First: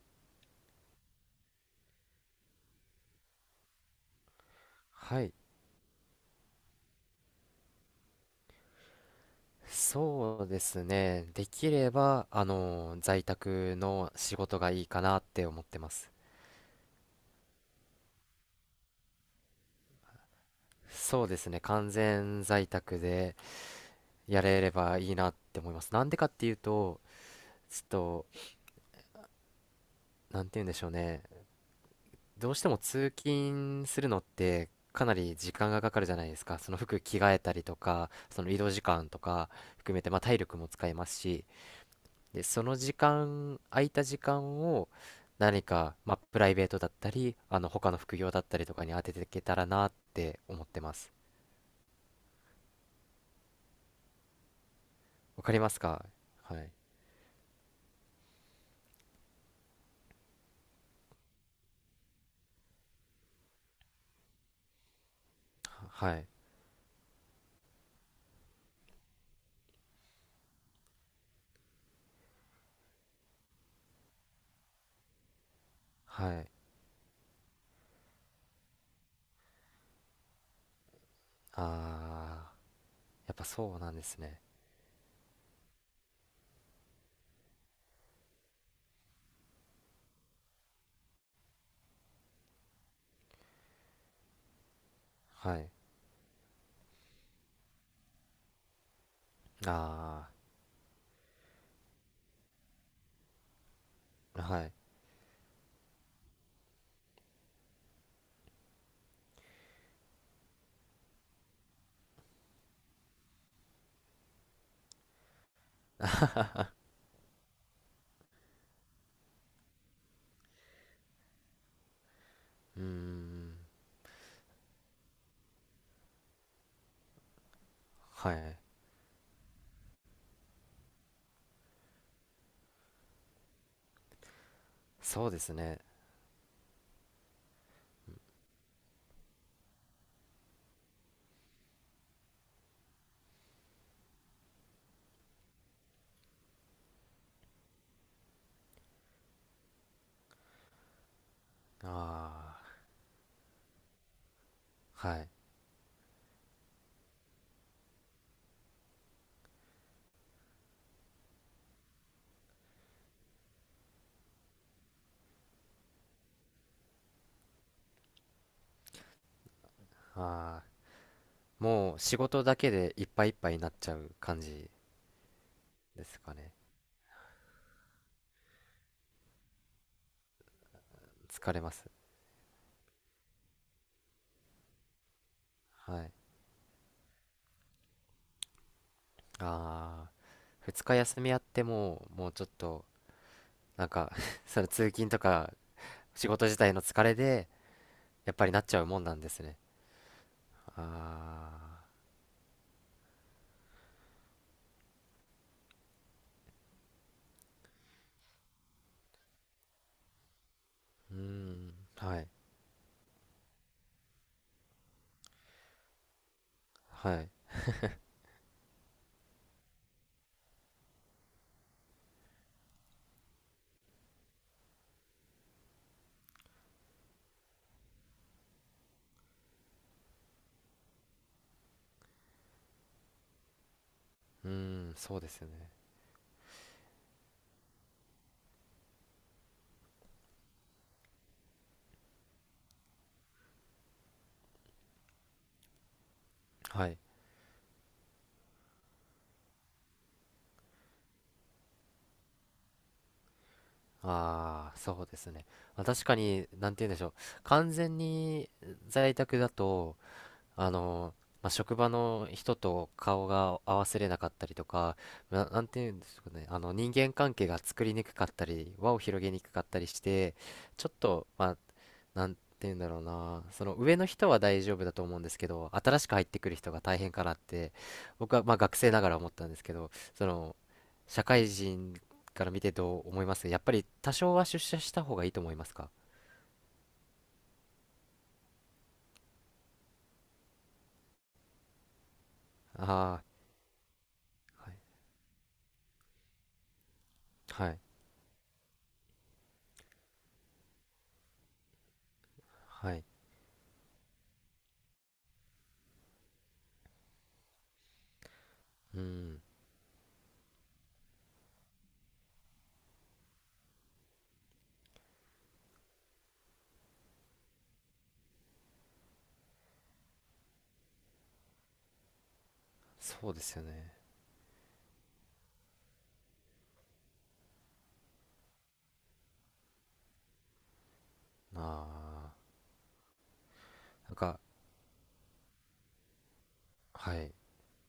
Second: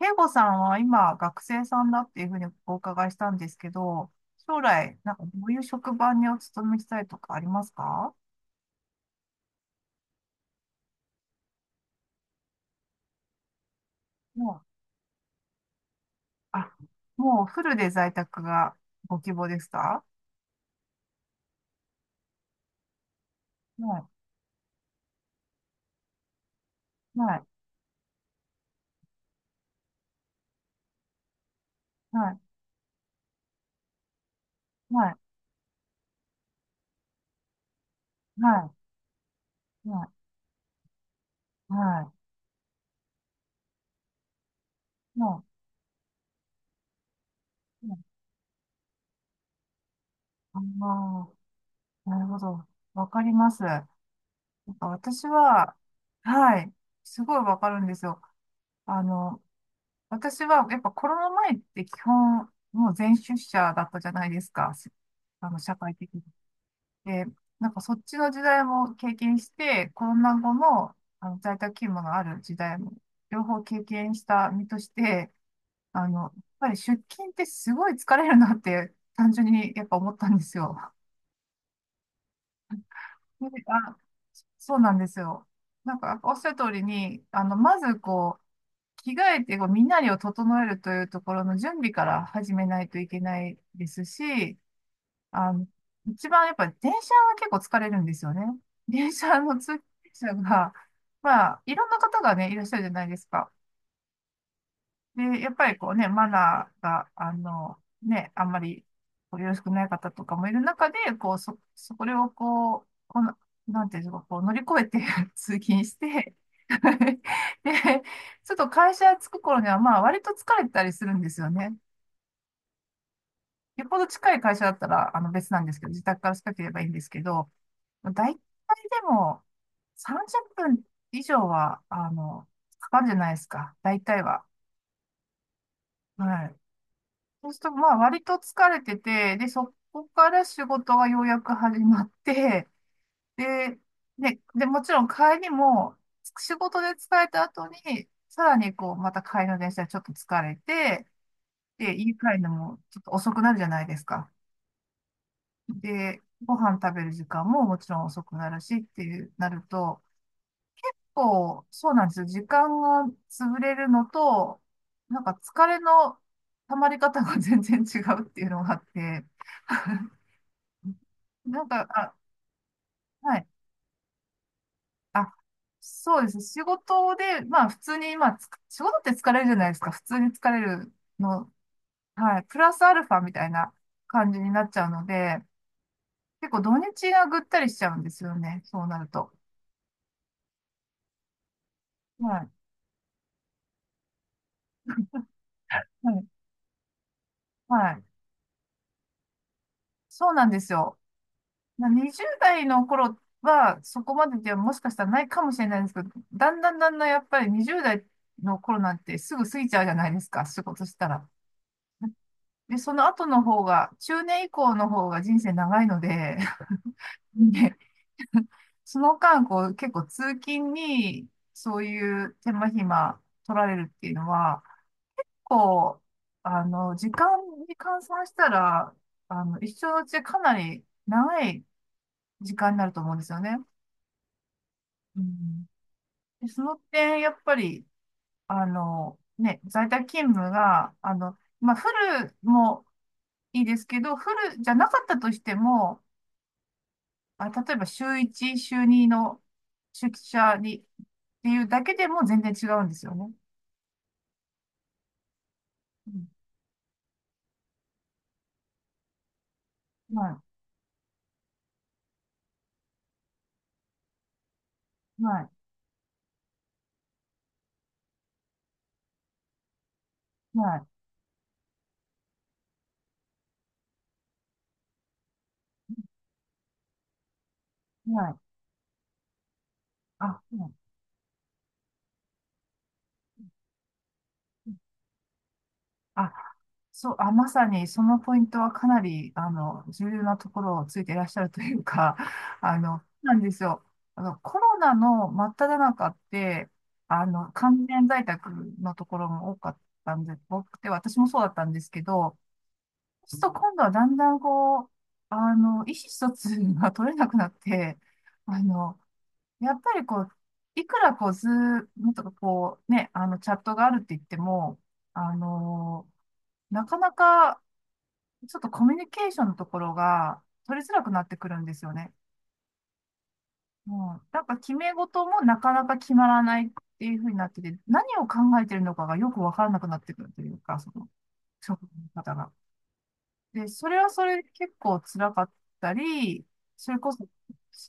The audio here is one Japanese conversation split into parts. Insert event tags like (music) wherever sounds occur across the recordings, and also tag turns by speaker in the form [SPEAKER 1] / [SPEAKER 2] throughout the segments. [SPEAKER 1] 慶吾さんは今学生さんだっていうふうにお伺いしたんですけど、将来、なんか
[SPEAKER 2] は
[SPEAKER 1] ど
[SPEAKER 2] い、
[SPEAKER 1] ういう職場にお勤めしたいとかありますか？
[SPEAKER 2] そうですね。できれば、在宅の仕
[SPEAKER 1] も
[SPEAKER 2] 事が
[SPEAKER 1] う、
[SPEAKER 2] いいかなって思ってます。
[SPEAKER 1] あ、もうフルで在宅がご希望ですか？
[SPEAKER 2] そうですね、完全在宅で
[SPEAKER 1] は
[SPEAKER 2] やれればいいなって思います。なんでかっていうと、
[SPEAKER 1] い、はい、
[SPEAKER 2] ちょっと、なんて言うんでしょうね。
[SPEAKER 1] はい、
[SPEAKER 2] どうしても通勤するのって
[SPEAKER 1] は
[SPEAKER 2] かな
[SPEAKER 1] い、
[SPEAKER 2] り時間がかかるじゃないですか。その服着替えたりとか、その移動
[SPEAKER 1] は
[SPEAKER 2] 時間とか
[SPEAKER 1] い、
[SPEAKER 2] 含め
[SPEAKER 1] は
[SPEAKER 2] て、まあ体力も使いますし、
[SPEAKER 1] い、は
[SPEAKER 2] で、その時間、空いた時間を
[SPEAKER 1] い、も
[SPEAKER 2] 何か、まあ、プライベートだったり、
[SPEAKER 1] う、
[SPEAKER 2] 他の副業だったりとかに当てていけたらなって
[SPEAKER 1] あ
[SPEAKER 2] 思ってます。
[SPEAKER 1] あー、なるほど。わかります。なんか私
[SPEAKER 2] わかりま
[SPEAKER 1] は、
[SPEAKER 2] すか？
[SPEAKER 1] は
[SPEAKER 2] はい。
[SPEAKER 1] い、すごいわかるんですよ。あの、私は、やっぱコロナ前って基本、もう全出社だったじゃないですか。し社会的
[SPEAKER 2] は
[SPEAKER 1] に。
[SPEAKER 2] い。
[SPEAKER 1] で、なんかそっちの時代も経験して、コロナ後の、あの在宅勤務のある時代も、両方経験した身として、やっ
[SPEAKER 2] はい。
[SPEAKER 1] ぱり出勤ってすごい疲れるなって、単純にやっぱ思ったんですよ。
[SPEAKER 2] ああ、やっ
[SPEAKER 1] (laughs)
[SPEAKER 2] ぱ
[SPEAKER 1] で
[SPEAKER 2] そうな
[SPEAKER 1] あ、
[SPEAKER 2] んですね。
[SPEAKER 1] そうなんですよ。なんか、おっしゃる通りに、まずこう、着替えてこう身なりを整えるというところの準備から始めないといけないですし、あ
[SPEAKER 2] は
[SPEAKER 1] の、
[SPEAKER 2] い。
[SPEAKER 1] 一番やっぱり電車は結構疲れるんですよね。電車の通勤
[SPEAKER 2] あ
[SPEAKER 1] 者が、まあ、いろんな方がね、いらっしゃるじゃないですか。
[SPEAKER 2] あ、はい。
[SPEAKER 1] で、やっぱりこうね、マナーが、ね、あんまりこうよろしくない方とかもいる中で、こう、これをこう、この、なんていうんですか、こう乗り越えて (laughs) 通勤して (laughs) で、ちょっと会社着く頃には、まあ、割と疲れてたりするんですよね。
[SPEAKER 2] うーん。
[SPEAKER 1] よっぽど近い会社だったら、別なんですけど、自宅から近ければいいんですけど、大
[SPEAKER 2] は
[SPEAKER 1] 体
[SPEAKER 2] い。
[SPEAKER 1] でも、30分以上は、かかるじゃないですか。大体は。
[SPEAKER 2] そうですね。
[SPEAKER 1] はい。そうすると、まあ、割と疲れてて、で、そこから仕事がようやく始まって、で、もちろん帰りも、仕事で疲れた後に、さらにこう、また帰りの電車でちょっと疲れて、で、家帰るの
[SPEAKER 2] ああ、
[SPEAKER 1] もちょっと遅くなるじゃないですか。
[SPEAKER 2] はい。
[SPEAKER 1] で、ご飯食べる時間ももちろん遅くなるしっていう、なると、こう、そうなんですよ。時間が潰れるのと、なんか疲れの溜まり方が全然違うっていうのがあって、
[SPEAKER 2] ああ、
[SPEAKER 1] なんか、
[SPEAKER 2] もう
[SPEAKER 1] あ、
[SPEAKER 2] 仕事だけでいっぱいいっ
[SPEAKER 1] はい。
[SPEAKER 2] ぱいになっちゃう感じ
[SPEAKER 1] あ、
[SPEAKER 2] で
[SPEAKER 1] そ
[SPEAKER 2] す
[SPEAKER 1] うで
[SPEAKER 2] か
[SPEAKER 1] す。
[SPEAKER 2] ね？
[SPEAKER 1] 仕事で、まあ普通に、まあつ、仕事って疲れるじゃないですか。普通に疲れるの、
[SPEAKER 2] 疲れます。
[SPEAKER 1] はい。プラスアルファみたいな感じになっちゃうので、
[SPEAKER 2] はい。
[SPEAKER 1] 結構土日がぐったりしちゃうんですよね。そうなると。
[SPEAKER 2] ああ。2日休みあっても、もう
[SPEAKER 1] は
[SPEAKER 2] ちょ
[SPEAKER 1] い。
[SPEAKER 2] っと、なんか (laughs) その通勤とか
[SPEAKER 1] はい。
[SPEAKER 2] 仕事自体の疲れで、
[SPEAKER 1] はい。
[SPEAKER 2] やっぱりなっちゃうもんなんですね。
[SPEAKER 1] そうなんですよ。
[SPEAKER 2] あ
[SPEAKER 1] 20代の頃はそこまでではもしかしたらないかもしれないんですけど、だんだんだんだんやっぱり20代の頃なんてすぐ過ぎちゃうじゃないですか。仕事した
[SPEAKER 2] ー、うー
[SPEAKER 1] ら。
[SPEAKER 2] ん、はい、
[SPEAKER 1] で、その後の方が、中年以降の方が人生長いので、
[SPEAKER 2] はい、
[SPEAKER 1] (laughs) でその間、こう、結構通勤に、そういう手間暇取られるっていうのは、こう、時間に換算したら、一生のうちかなり長い時間になると思うんですよね。
[SPEAKER 2] うーん、そ
[SPEAKER 1] う
[SPEAKER 2] うですよ
[SPEAKER 1] ん、
[SPEAKER 2] ね。
[SPEAKER 1] で、その点、やっぱり、ね、在宅勤務が、まあ、フルもいいですけど、フルじゃなかったとしても、
[SPEAKER 2] はい。
[SPEAKER 1] あ、例えば週1、週2の出社にっていうだけでも全然違うんですよね。
[SPEAKER 2] ああ、そうですね。まあ確
[SPEAKER 1] う
[SPEAKER 2] か
[SPEAKER 1] ん、
[SPEAKER 2] に、なんて言うんでしょう。完全に在宅だと、
[SPEAKER 1] は
[SPEAKER 2] あの、まあ、職場の人と顔が合わせれなかったりとか、
[SPEAKER 1] い、はい、
[SPEAKER 2] なんていうんですかね、あの人間関係が作りにくかったり、輪を広げにくかったりして、
[SPEAKER 1] は
[SPEAKER 2] ちょっと、まあ、なんていうんだろうな、その上の人は大丈夫だと思うんですけど、新しく入ってくる人が大変かなって、
[SPEAKER 1] い、は
[SPEAKER 2] 僕
[SPEAKER 1] い。
[SPEAKER 2] はまあ学生ながら思ったんですけど、
[SPEAKER 1] あ、
[SPEAKER 2] そ
[SPEAKER 1] は
[SPEAKER 2] の、
[SPEAKER 1] い
[SPEAKER 2] 社会人から見てどう思います？やっぱり多少は出社した方がいいと思いますか？
[SPEAKER 1] あ、そう、あ、まさにそのポイントはかなり、重要なところをついていらっしゃるというか、(laughs)
[SPEAKER 2] あ
[SPEAKER 1] なんですよ。コ
[SPEAKER 2] あー、は
[SPEAKER 1] ロ
[SPEAKER 2] い、
[SPEAKER 1] ナの真っ只中って、
[SPEAKER 2] はい、
[SPEAKER 1] 完全在宅のところも多かったんで、多くて、私もそうだったんですけど、
[SPEAKER 2] はい。
[SPEAKER 1] そうすると今度はだんだんこう、意思疎通が取れなくなって、あの、
[SPEAKER 2] うん、
[SPEAKER 1] やっぱりこう、いくらこう、ズームとかこう、ね、チャットがあるって言っても、あの、なかなかちょっとコミュニケーションのところが取りづらくなってくるんですよね。
[SPEAKER 2] そうですよね。
[SPEAKER 1] もう、なんか決め事もなかなか決まらないっていうふうになってて、何を考えてるのかがよくわからなくなってくるというか、その、職の
[SPEAKER 2] あ
[SPEAKER 1] 方
[SPEAKER 2] あ、
[SPEAKER 1] が。で、それは
[SPEAKER 2] なん
[SPEAKER 1] そ
[SPEAKER 2] か、
[SPEAKER 1] れで結構辛かったり、それこ
[SPEAKER 2] は
[SPEAKER 1] そ
[SPEAKER 2] い、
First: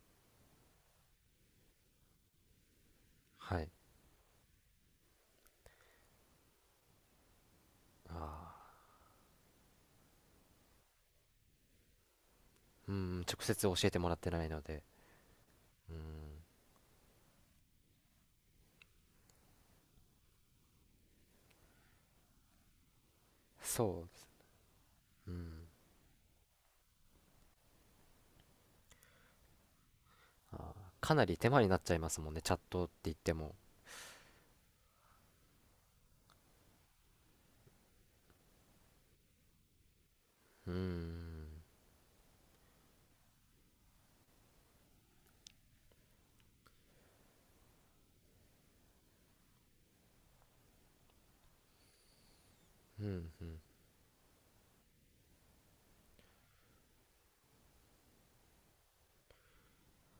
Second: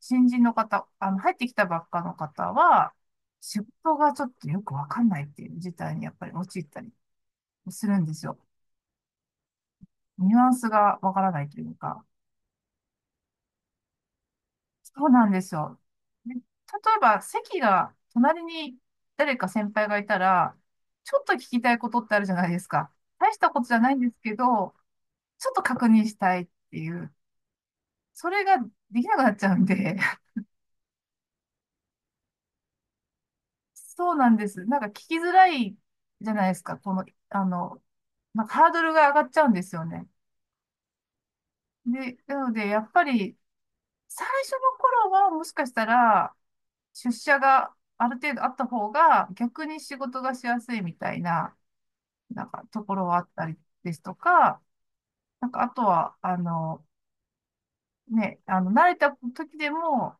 [SPEAKER 1] 新人の方、入ってきたばっかの方は、仕
[SPEAKER 2] はい、
[SPEAKER 1] 事がちょっとよくわかんないっていう事態にやっぱり陥ったりするんで
[SPEAKER 2] あ
[SPEAKER 1] すよ。
[SPEAKER 2] あ、
[SPEAKER 1] ニュアンスがわからないというか。
[SPEAKER 2] うん、直接教えてもらってないので、
[SPEAKER 1] そうなんですよ。
[SPEAKER 2] うん、
[SPEAKER 1] で、例えば席が隣に誰か先輩がいたら、ちょっと聞きたいことってあるじゃないですか。大したことじゃないん
[SPEAKER 2] そ
[SPEAKER 1] で
[SPEAKER 2] う
[SPEAKER 1] す
[SPEAKER 2] です、
[SPEAKER 1] けど、
[SPEAKER 2] う
[SPEAKER 1] ちょっと
[SPEAKER 2] ん、
[SPEAKER 1] 確認したいっていう、それができなくなっちゃうんで、
[SPEAKER 2] あーかなり手間になっちゃいますもんね、チャットって言っても。
[SPEAKER 1] そうなんです。なんか聞きづらいじゃないですか。この、あの、なんかハードルが上がっちゃうんですよね。
[SPEAKER 2] うん、
[SPEAKER 1] で、なので、やっぱり、最初の頃はもしかしたら、出社がある程度あった方が、逆に仕事がしやすいみたいな、なんかとこ
[SPEAKER 2] う
[SPEAKER 1] ろ
[SPEAKER 2] ん、
[SPEAKER 1] はあっ
[SPEAKER 2] う
[SPEAKER 1] たり
[SPEAKER 2] ん、
[SPEAKER 1] ですとか、なんかあとは、慣れた時でも、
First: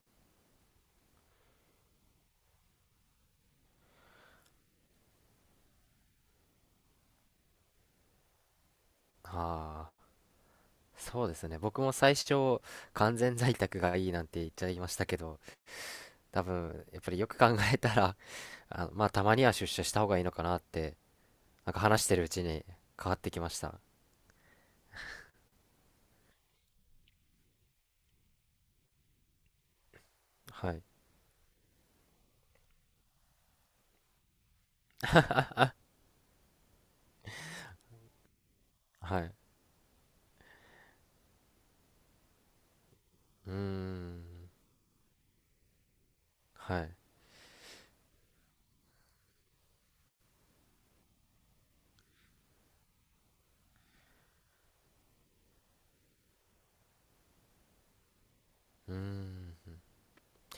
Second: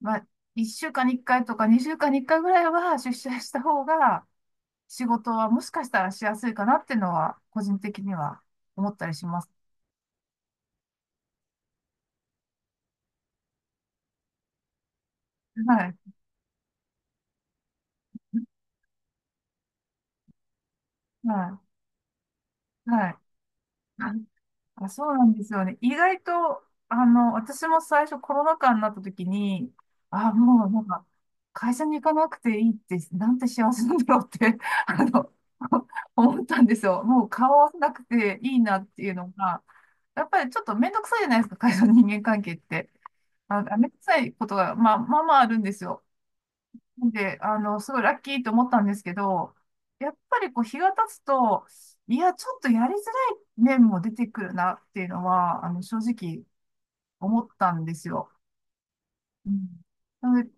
[SPEAKER 1] まあ、1週間に1回とか2週間に1回ぐらいは出社した方が、仕事はもしかしたらしやすいかなっていうのは、個人的には思ったりします。
[SPEAKER 2] ああ、そうですね、僕も最初、完全在宅がいいなんて言っちゃいましたけど、
[SPEAKER 1] はい。
[SPEAKER 2] 多分、やっぱりよく考えたら、(laughs) あ、まあ、たまには出社した方がいいのかなって、
[SPEAKER 1] は
[SPEAKER 2] なんか話してるうちに
[SPEAKER 1] い。
[SPEAKER 2] 変
[SPEAKER 1] は
[SPEAKER 2] わ
[SPEAKER 1] い。
[SPEAKER 2] ってきました。
[SPEAKER 1] あ、そうなんですよね。意外と、私も最初コロナ禍になった時に、あ、もう
[SPEAKER 2] は
[SPEAKER 1] な
[SPEAKER 2] い、
[SPEAKER 1] んか、会社に行かなくていいって、なんて幸せなんだろうって、(laughs) あの、(laughs) 思ったんですよ。もう顔合わせなくていいなっていう
[SPEAKER 2] は
[SPEAKER 1] の
[SPEAKER 2] い、
[SPEAKER 1] が、やっぱりちょっとめんどくさいじゃないですか、会社の人間関係って。
[SPEAKER 2] うー
[SPEAKER 1] あ、めんどくさ
[SPEAKER 2] ん、
[SPEAKER 1] いことが、まあ、まあまああるんですよ。
[SPEAKER 2] はい。
[SPEAKER 1] なんで、すごいラッキーと思ったんですけど、やっぱりこう日が経つと、いや、ちょっとやりづらい面も出てくるなっていうのは、正直思ったんですよ。
[SPEAKER 2] うー
[SPEAKER 1] う
[SPEAKER 2] ん、
[SPEAKER 1] ん。なので、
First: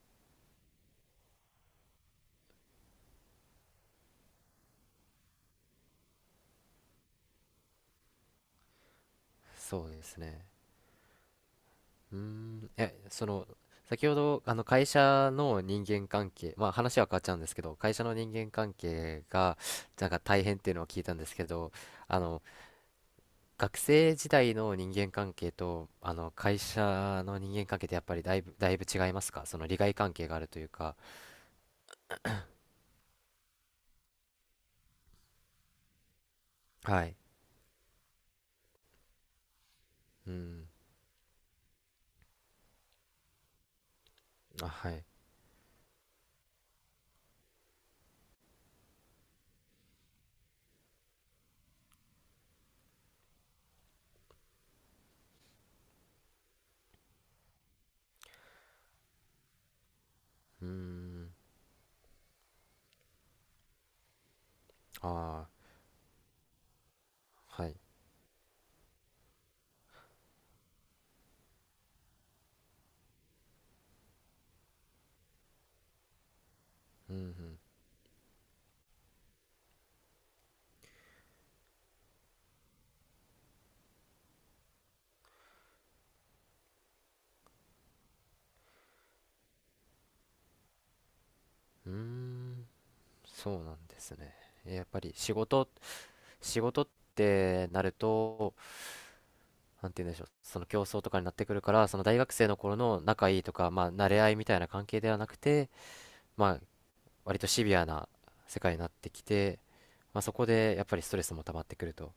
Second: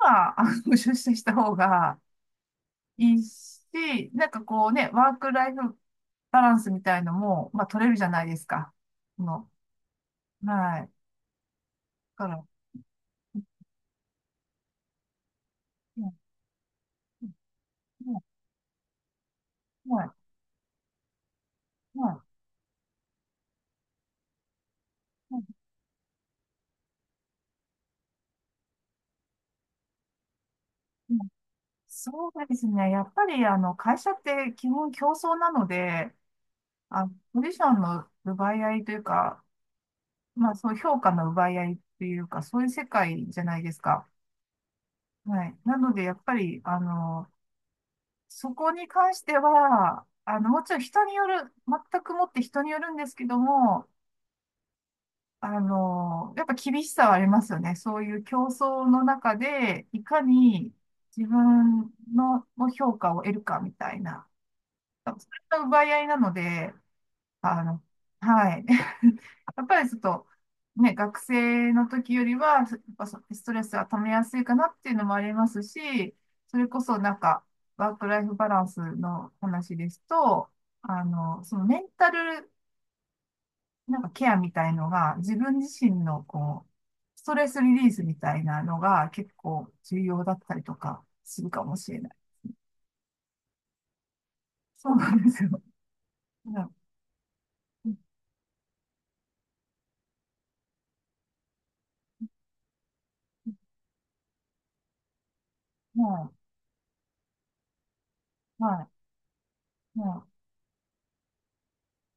[SPEAKER 1] 今出社した方がいいし、なんかこうね、ワークライフバランスみたいのも、まあ、取れるじゃないですか。その、
[SPEAKER 2] そうですね。
[SPEAKER 1] はい。だ
[SPEAKER 2] うー
[SPEAKER 1] から、
[SPEAKER 2] ん、え、そ
[SPEAKER 1] うん
[SPEAKER 2] の、先ほど、会社の人
[SPEAKER 1] う
[SPEAKER 2] 間
[SPEAKER 1] ん
[SPEAKER 2] 関係、まあ話は変わっちゃうんですけど、会社
[SPEAKER 1] う
[SPEAKER 2] の
[SPEAKER 1] ん
[SPEAKER 2] 人間関係が、
[SPEAKER 1] う
[SPEAKER 2] なん
[SPEAKER 1] ん
[SPEAKER 2] か大変っていうのを聞いたんですけど、
[SPEAKER 1] う
[SPEAKER 2] あ
[SPEAKER 1] ん
[SPEAKER 2] の、学生時代の人間関係と、会社の人間関係ってやっぱりだいぶ、だいぶ違いますか？その利害関係があるというか。
[SPEAKER 1] うんそうですね。やっぱり、会社って基本競争なので、
[SPEAKER 2] は
[SPEAKER 1] あ、
[SPEAKER 2] い。
[SPEAKER 1] ポジションの奪い合いというか、
[SPEAKER 2] う
[SPEAKER 1] まあ、
[SPEAKER 2] ん、
[SPEAKER 1] そう、評価の奪い合いというか、そういう世界じゃないですか。
[SPEAKER 2] あ、はい。
[SPEAKER 1] はい。なので、やっぱり、そこに関しては、もちろん人による、全くもって人によるんですけども、やっぱ厳しさはありますよね。そういう競争の中で、いか
[SPEAKER 2] うー
[SPEAKER 1] に自
[SPEAKER 2] ん、
[SPEAKER 1] 分の評価を得るかみたいな。そうそ
[SPEAKER 2] あ
[SPEAKER 1] れの奪い合いなので、あ
[SPEAKER 2] あ、はい。
[SPEAKER 1] の、はい。(laughs) やっぱりちょっと、ね、学生の時よりは、やっぱストレスが溜めやすいかなっていうのもありますし、それこそな
[SPEAKER 2] う
[SPEAKER 1] んか、
[SPEAKER 2] ん、
[SPEAKER 1] ワークライフバランスの話ですと、そのメンタル、なんかケアみたいのが、自分自身のこう、ストレスリリースみたいなのが結構重要だったりとかするかもし
[SPEAKER 2] うん、うー
[SPEAKER 1] れない。
[SPEAKER 2] ん、そうなんですね。やっ
[SPEAKER 1] そう
[SPEAKER 2] ぱ
[SPEAKER 1] な
[SPEAKER 2] り
[SPEAKER 1] んで
[SPEAKER 2] 仕
[SPEAKER 1] すよ。
[SPEAKER 2] 事
[SPEAKER 1] (laughs) う
[SPEAKER 2] 仕
[SPEAKER 1] ん
[SPEAKER 2] 事ってなると、なんて言うんでしょう、その競争とかになってくるから、その大学生の頃の仲いいとか、まあ、慣れ合いみたいな関係ではなくて、
[SPEAKER 1] は
[SPEAKER 2] まあ、割とシビアな世
[SPEAKER 1] い。
[SPEAKER 2] 界に
[SPEAKER 1] は
[SPEAKER 2] なってきて、
[SPEAKER 1] い。
[SPEAKER 2] まあ、
[SPEAKER 1] は
[SPEAKER 2] そ
[SPEAKER 1] い
[SPEAKER 2] こでやっぱりストレスも溜まってくると。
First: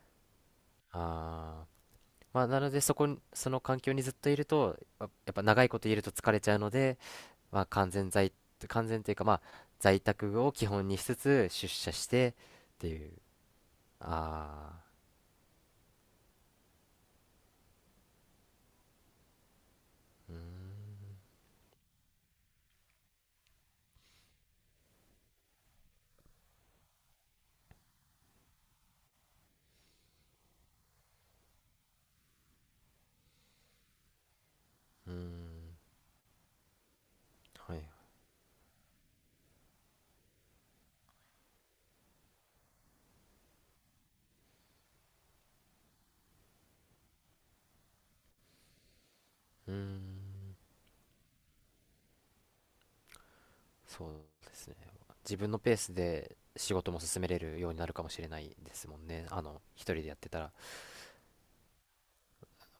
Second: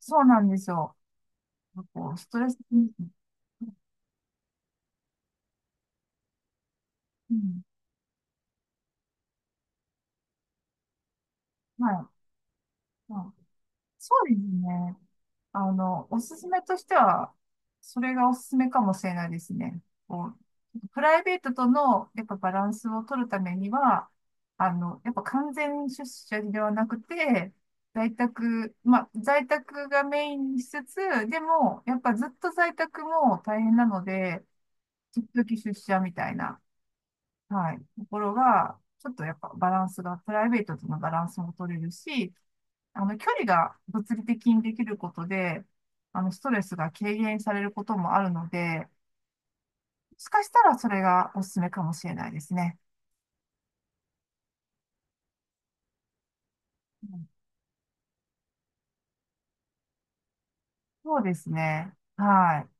[SPEAKER 1] そうなんですよ。
[SPEAKER 2] あー、
[SPEAKER 1] こう、スト
[SPEAKER 2] まあ、
[SPEAKER 1] レス
[SPEAKER 2] なので
[SPEAKER 1] に、
[SPEAKER 2] そ
[SPEAKER 1] う
[SPEAKER 2] こに、その環境にずっといると、やっぱ長いこといると疲れちゃうので、
[SPEAKER 1] う
[SPEAKER 2] ま
[SPEAKER 1] ん、
[SPEAKER 2] あ、完全というか、まあ、在宅を基本にしつつ出
[SPEAKER 1] は
[SPEAKER 2] 社
[SPEAKER 1] い。
[SPEAKER 2] し
[SPEAKER 1] は
[SPEAKER 2] てってい
[SPEAKER 1] い
[SPEAKER 2] う。
[SPEAKER 1] そうです
[SPEAKER 2] ああ、
[SPEAKER 1] ね。おすすめとしては、それがおすすめかもしれないですね。こう、プライベートとの、やっぱバランスを取るためには、やっぱ完全出社ではなくて、在宅、まあ、在宅がメインにしつつ、でも、やっぱずっと在宅も大変なので、
[SPEAKER 2] うー
[SPEAKER 1] 時々出
[SPEAKER 2] ん、
[SPEAKER 1] 社みたいな。は
[SPEAKER 2] は
[SPEAKER 1] い。
[SPEAKER 2] い。
[SPEAKER 1] ところが、ちょっとやっぱバランスが、プライベートとのバランスも取れるし、距離が物理的にできることで、ストレスが軽減されることもあるので、
[SPEAKER 2] うーん。
[SPEAKER 1] もしかしたらそれがおすすめかもしれないですね。
[SPEAKER 2] そうですね。自分のペースで仕事も
[SPEAKER 1] う
[SPEAKER 2] 進
[SPEAKER 1] ん
[SPEAKER 2] めれるようになるかもしれないですもんね。一人でやってたら。
[SPEAKER 1] そうですね。はい。